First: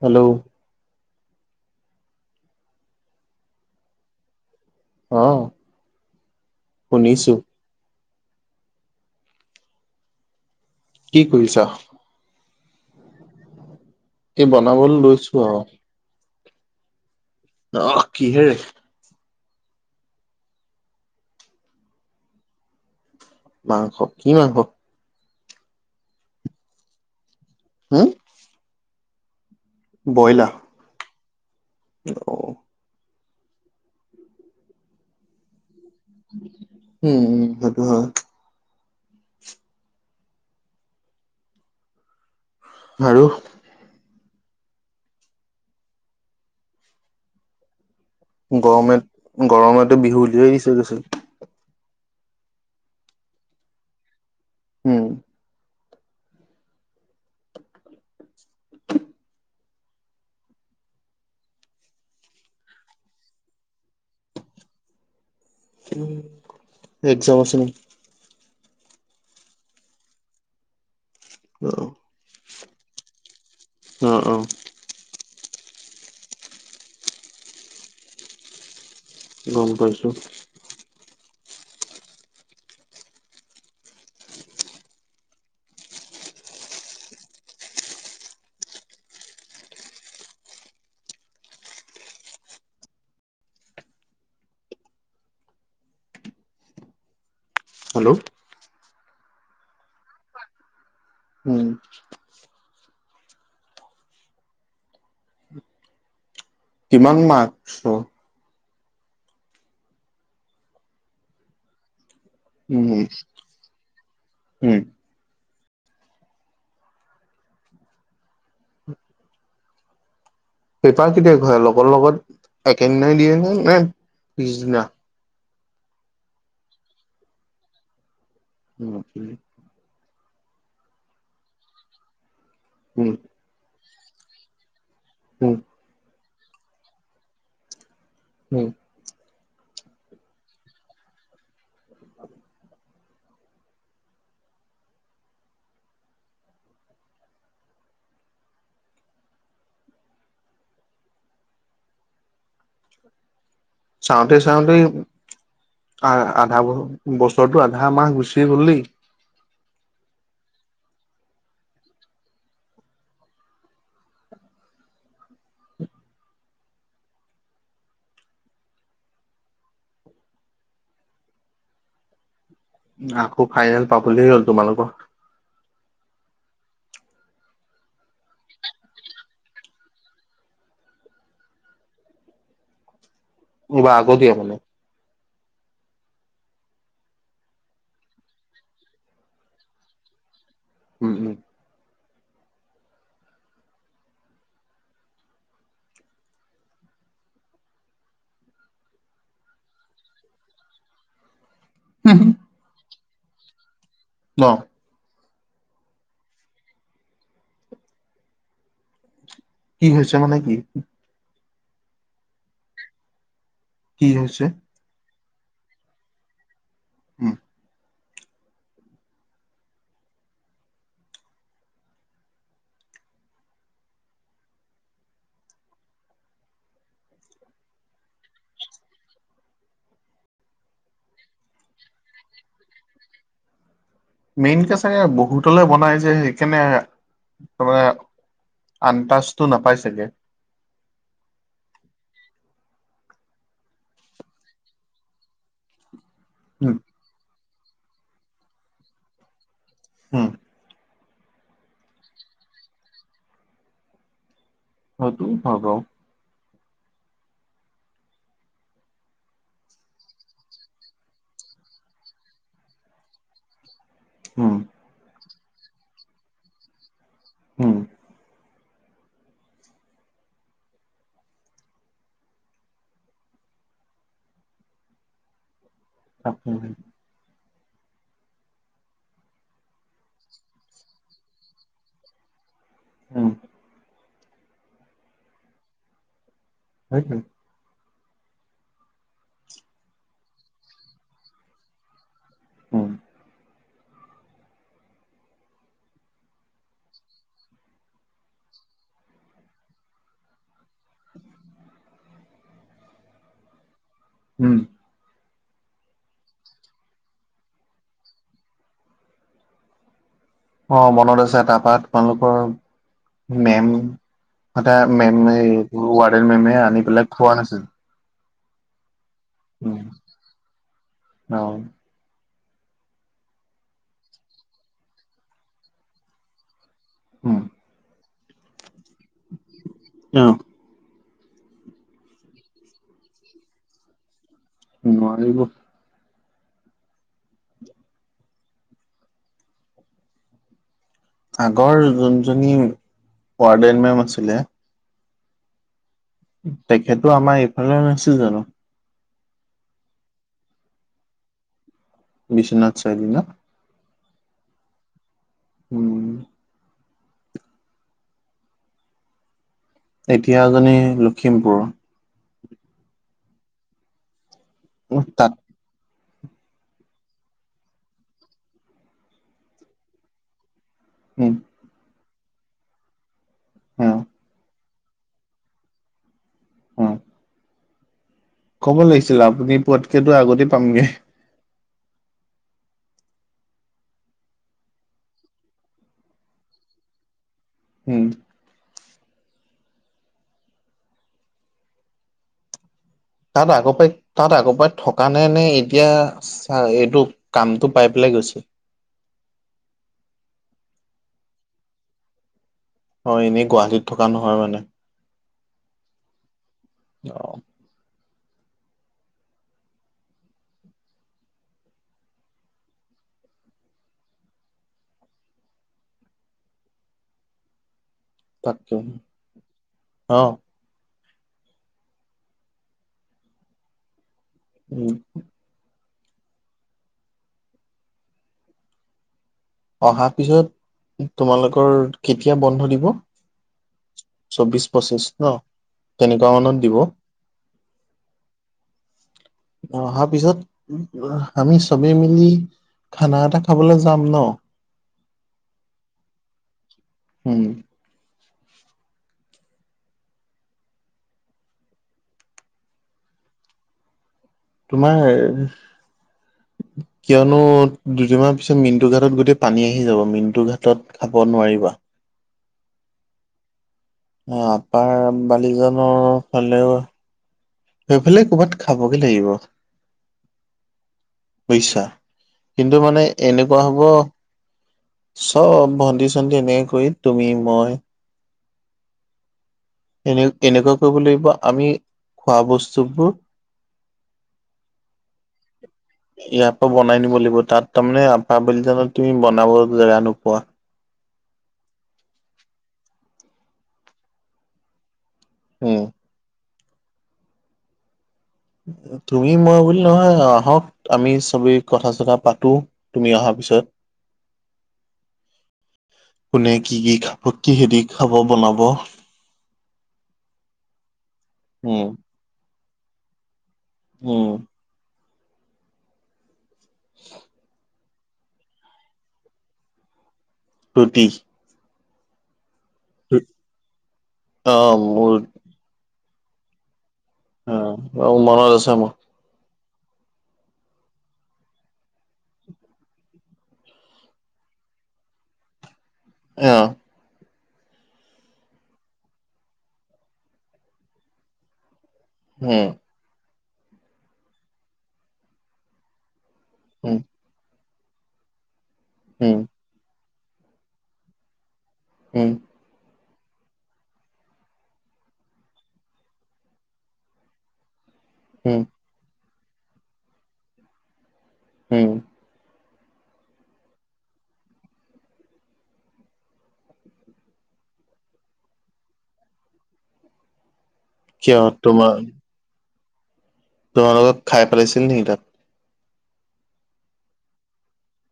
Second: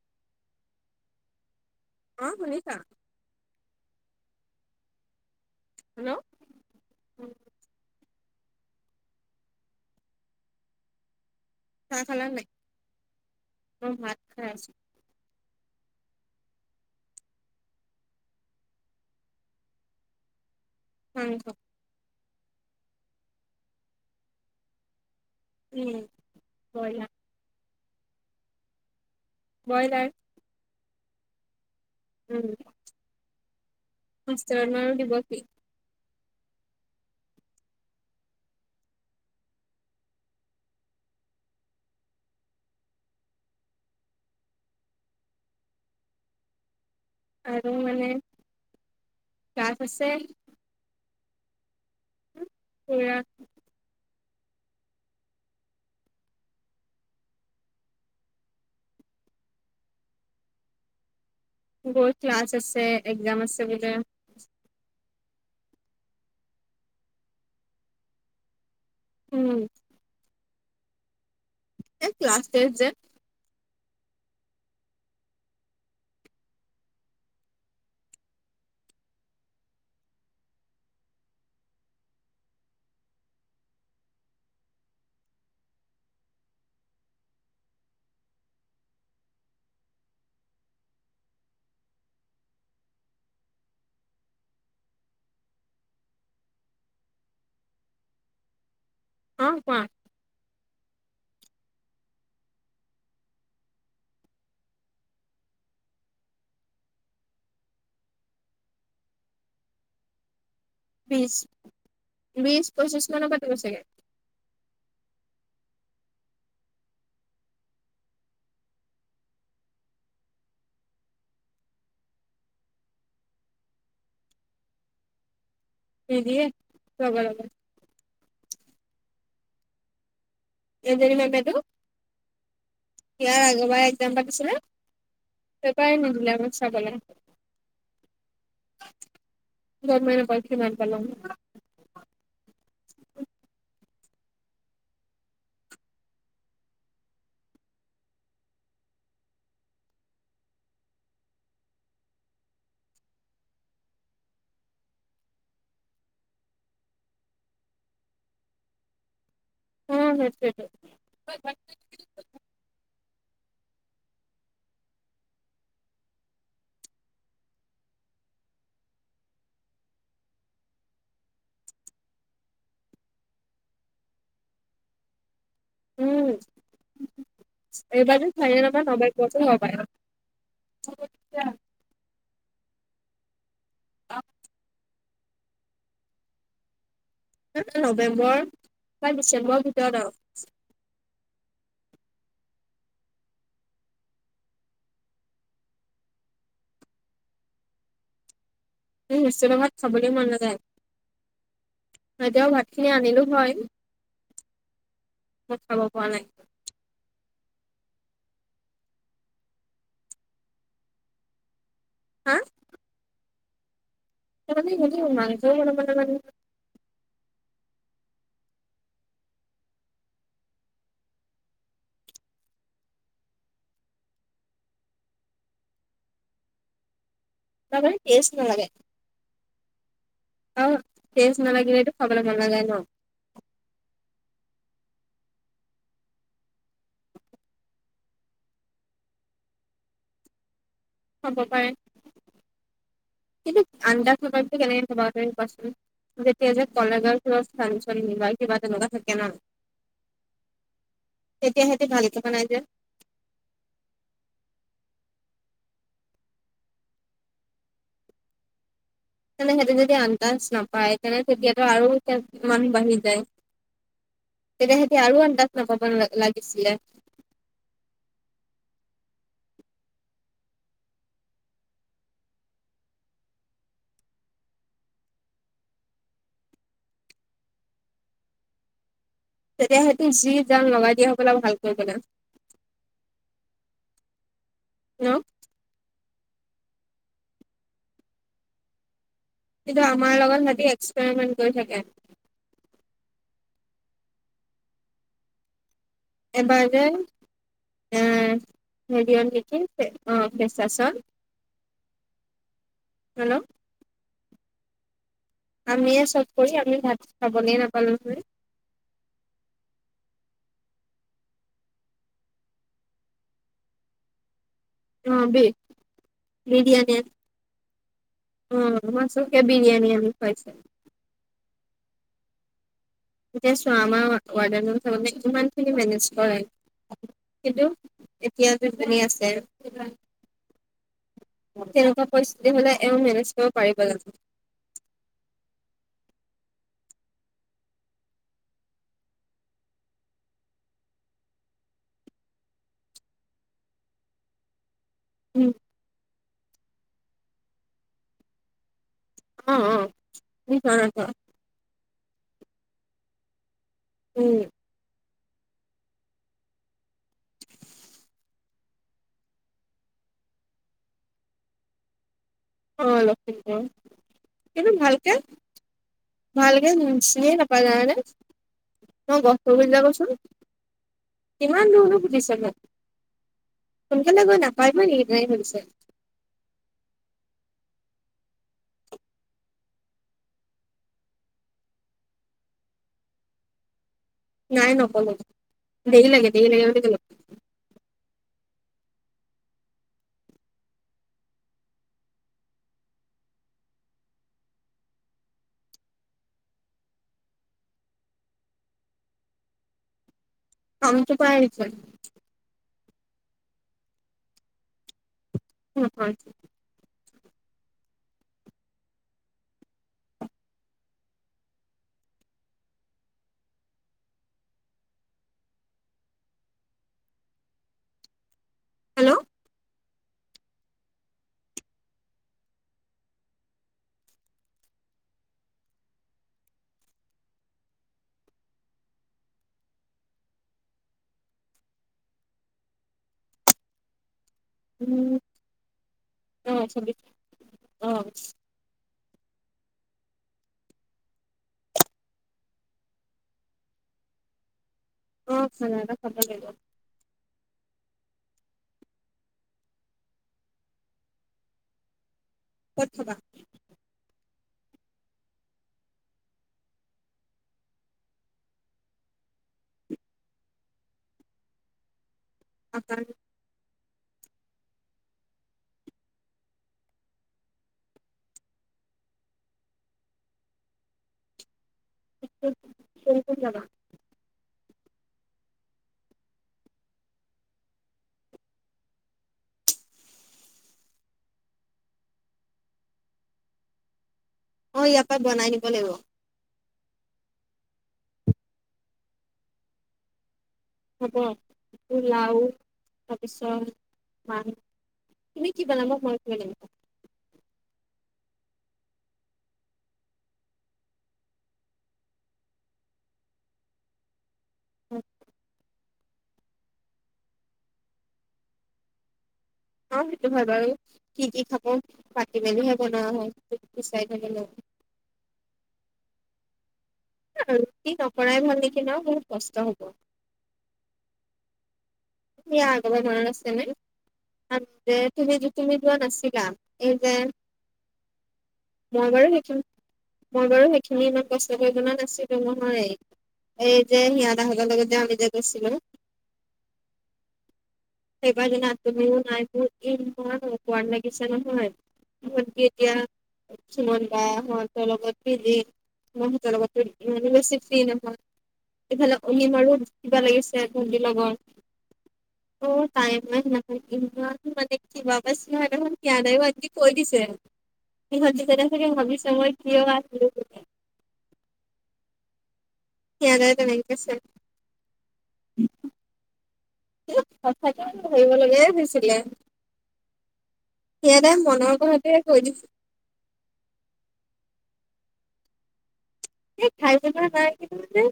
Hello. অ শুনিছা। অ। হেল্ল' শুনিছোঁ। কি কৰিছা চাহ খালা নে নাই। মই ভাত এই খাই আছো বনাবলৈ লৈছোঁ আৰু। অ কিহেৰে। হাঁহ [unintelligible] মাংস কি মাংস। উম বইলা। হা। ব্ৰইলাৰ বইলা। উম [unintelligible] দিব কি। উম। [unintelligible] আৰু। আৰু মানে। গৰমে ক্লাছ গৰমতে আছে বিহু উলিয়াই দিছে। [unintelligible] পুৰা। হম। বহুত ক্লাছ আছে এক্জাম আছে বোলে। একজাম আছে ন। উম, অ এই ক্লাছ টেষ্ট যে অ, অ, গম পাইছো। হেল্ল, অ, কোৱা? উম, কিমান মাৰ্কছৰ? বিছ-বিছ উম পঁচিশ মানৰ পাতিব ছাগে। উম পেপাৰ কেতিয়া ঘূৰাই লগৰ লগত, একেদিনাই দিয়ে নে, নে, পিছদিনা? নিদিয়ে লগে লগে। উম, উম, কেইজনীমান বাইদেও ইয়াৰ আগৰবাৰ একজাম পাতিছিলে। উম পেপাৰ এ, নিদিলে আমাক চাবলে। উম, গমেই নাপালো কিমান পালো। চাওঁতে-চাওঁতে আ, আধা বছৰটো আধা মাহ গুচিয়েই গ'ল দেই। উম, সেইটোৱেই। আকৌ ফাইনেল পাবলে হ'ল তোমালোকৰ। উম, এইবাৰ যেন ফাইনেল আমাৰ নৱেম্বৰতে হ'ব পাৰে। [unintelligible] বা, আগতিয়া মানে? নৱেম্বৰ বা ডিচেম্বৰৰ ভিতৰত আৰু। উম, উম, হোষ্টেলৰ ভাত খাবলৈ মন নাযায়, এতিয়াও ভাত খিনি আনিলো হয়। ন, মই খাব পৰা নাই। কি হৈছে মানে কি? হা? কি হৈছে [unintelligible] মাংস এই বনাব নাজানে। হম, তাৰ মানে টেষ্ট নালাগে। অ, টেষ্ট নালাগিলেটো খাবলৈ মন নাযায় ন? মেইনকে চাগে বহুতলে বনাই যে সেইকাৰণে [unintelligible] আন্তাজটো নাপাই চাগে। হ'ব পাৰে। কিন্তু [unintelligible] কোৱাচোন। যেতিয়া যে কলেজত কিবা উম ফানচন, নি কিবা তেনেকুৱা থাকে ন। হম, তেতিয়া সিহঁতে ভালকে বনাই যে? [unintelligible] তেন্তে সিহঁতে যদি আন্দাজ নাপায় তেনে তেতিয়াতো আৰু মানুহ বাঢ়ি যায়। উম তেতিয়া সিহঁতে আৰু আন্দাজ নাপাব লাগিছিলে? হম, [unintelligible] তেতিয়া সিহঁতে যি গান লগাই দিয়ে, হ'বলা ভাল বনাম। উম। উ। হৈছে। কিন্তু আমাৰ লগত সিঁহতে এক্সপেৰিমেন্ট কৰি থাকে। উম এবাৰ যে আ, হেৰিয়াত নেকি অ' ফেচ ফেশ্বন, হেল্ল'। উম। আমিয়ে চব কৰি আমি ভাত খাবলৈ নাপালোঁ গৈ। অ' মনত আছে, তাৰপা তোমালোকৰ মেম সদায় অ মেম বি এই, ৱাৰ্ডেন মেমে আনি পেলায় থোৱা নাছিল? উম, মাছকে উম বিৰিয়ানী আনি খুৱাইছে। অ এতিয়া চোৱা আমাৰ ৱাৰডেনে কিমানখিনি মেনেজ কৰে, উম কিন্তু এতিয়া জোনজনী আছে অ তেনেকুৱা পৰিস্থিতি হ'লে এওঁ মেনেজ কৰিব পাৰিব জানো? নোৱাৰিব। আগৰ জোনজনী ৱাৰ্ডেন মেম আছিলে উম। তেখেতো আমাৰ এইফালে নাছিল জানো? অ', অ'। [unintelligible] বিশ্বনাথ চাৰিআলি ন'? উম। উম। এতিয়াৰজনী লখিমপুৰৰ। অ' লখিমপুৰ, কিন্তু উম, ভালকে তাত ভালকে চিনিয়ে নাপায় জানানে? তুমি লগ কৰিব যাবাচুন। উম কিমান দূৰোনো সুধিছে মোক, অ সোনকালে গৈ না পাৰিবি নি সেইটোহে সুধিছে। অ'। ক'ব লাগিছিল, আপুনি পোৱাতকেতো আগতে পামগে। নাই নকলে, দেৰি লাগে, দেৰি লাগে বুলি কলোঁ। হুম। তাত আগৰপৰা তাত আগৰপৰাই থকা নে নে এতিয়া এইটো কামটো পাই পেলাই ঠিক আছে। কামটো পাই আহিছে। অ' এনেই গুৱাহাটীত থকা নহয় মানে। নহয় অ'। তাকে হেল্ল' অ'। উম। অহাৰ পিছত তোমালোকৰ কেতিয়া বন্ধ দিব? চৌবিশ, পঁচিছ উম ন' তেনেকুৱা অ মানত দিব। চবি অ অ' অহাৰ পিছত আমি চবেই মিলি খানা এটা খাবলৈ যাম ন'? অ' খানা এটা খাব লাগিব। উম। ক'ত খাবা? তোমাৰ হেই কিয়নো দুদিনমান পিছত মিণ্টু ঘাটত গোটেই পানী আহি যাব, মিণ্টু ঘাটত খাব নোৱাৰিবা। [inaudible] [unintelligible] অ' আপাৰ বালিজনৰ ফালেও সেইফালে কৰ'বাত খাবগে লাগিব, বুজিছা। কিন্তু মানে কোন কোন যাবা এনেকুৱা হ'ব চব ভণ্টি-চণ্টি এনে কৰি তুমি মই এনে-এনেকুৱা কৰিব লাগিব আমি খোৱা বস্তুবোৰ অ', ইয়াৰ পৰা বনাই নিব লাগিব। ইয়াৰ বনাই নিব লাগিব, তাত তাৰমানে আ [unintelligible] বুলি জানো তুমি বনাব জেগা নোপোৱা হ'ব পোলাও তাৰপিছত মাং তুমি কি উম বনাব মই তিব [unintelligible] জানিব তুমি মই বুলি নহয় আ, আহক আমি চবেই কথা চথা পাতো তুমি অহা তাৰ পিছত উ। কোনে কি কি খাব, কিহেদি খাব বনাব? অ', সেইটো হয় বাৰু, কি কি খাব উম পাতি মেলিহে বনোৱা হয়। চাই [unintelligible] উম গ ল টি নকৰাই ভাল নেকি ন', বহুত কষ্ট হ'ব। ৰুটি? ইয়াৰ আগৰবাৰ মনত আছে অ নে? মোৰ তুমি তুমি যোৱা নাছিলা। এই যে, অ মনত আছে মোৰ মই বাৰু [unintelligible] মই বাৰু সেইখিনি ইমান কষ্ট কৰি বনোৱা নাছিলো, নহয় এই যে সিহঁ [unintelligible] তাহতৰ লগত যে আমি যে গৈছিলো আহ সেইবাৰ জানা তুমিও নাই মোৰ ইমান অকৰ্ৱাদ লাগিছে নহয়। মকি এ উম [unintelligible] তিয়া চুমানন বা সহঁতৰ লগত পধি সিহঁতৰ লগততো উম ইমানো বেছি ফ্ৰী নহয়, এইফালে উম অহিম আৰু কিবা লাগিছে ভণ্টিৰ লগত উম। তাই মান মানে কিবা পাইছে নহয় [unintelligible] কৈ দিছে [inaudible] সিহঁত কেইজনীয়ে চাগে ভাবিছে মই কিয় আহিলো বুলি। উম। সায় [unintelligible] তে নেকে আছে সচাঁকে ধৰিব লগাই হৈছিলে। সিহঁতে কিয় মনৰ তোমাৰ কথাটো কৈ দিছে। তোমালোকক খাই পেলাইছিল নেকি তাত? এই খাই পেলোৱা নাই, কিন্তু মানে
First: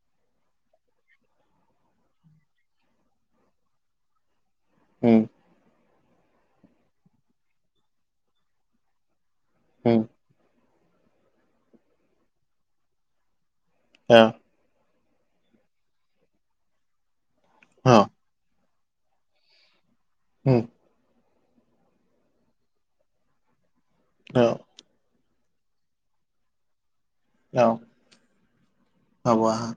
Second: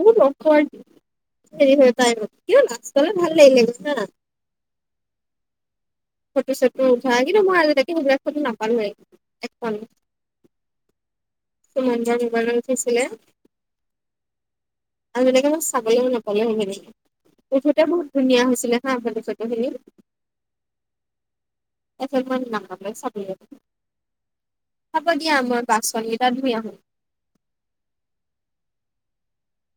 বহুত অকৰ্ৱাদ [unintelligible] হেৰি হৈ পাই কিন্তু লাষ্টলে ভাল লাগিলে বৈছা উম। ফটো চটো উঠা, কিন্তু মই আজিলৈকে সেইবিলাক সেইবিলাক ফটো নাপালোৱে, এখন উম তুম [unintelligible] মান মবালত উঠিছিলে অ'। আৰু এনেকে ম চাবলৈও [unintelligible] নপলে হনেকে উঠোতে অ বহুত ধুনীয়া হৈছিলে হা [unintelligible] হল চটো হেি উম। এফেল [unintelligible] ম নাম চাব অ'। হ'ব দিয়া, মই বাচনকিতা ধুই আহোঁ। অ'। হ'ব [unintelligible]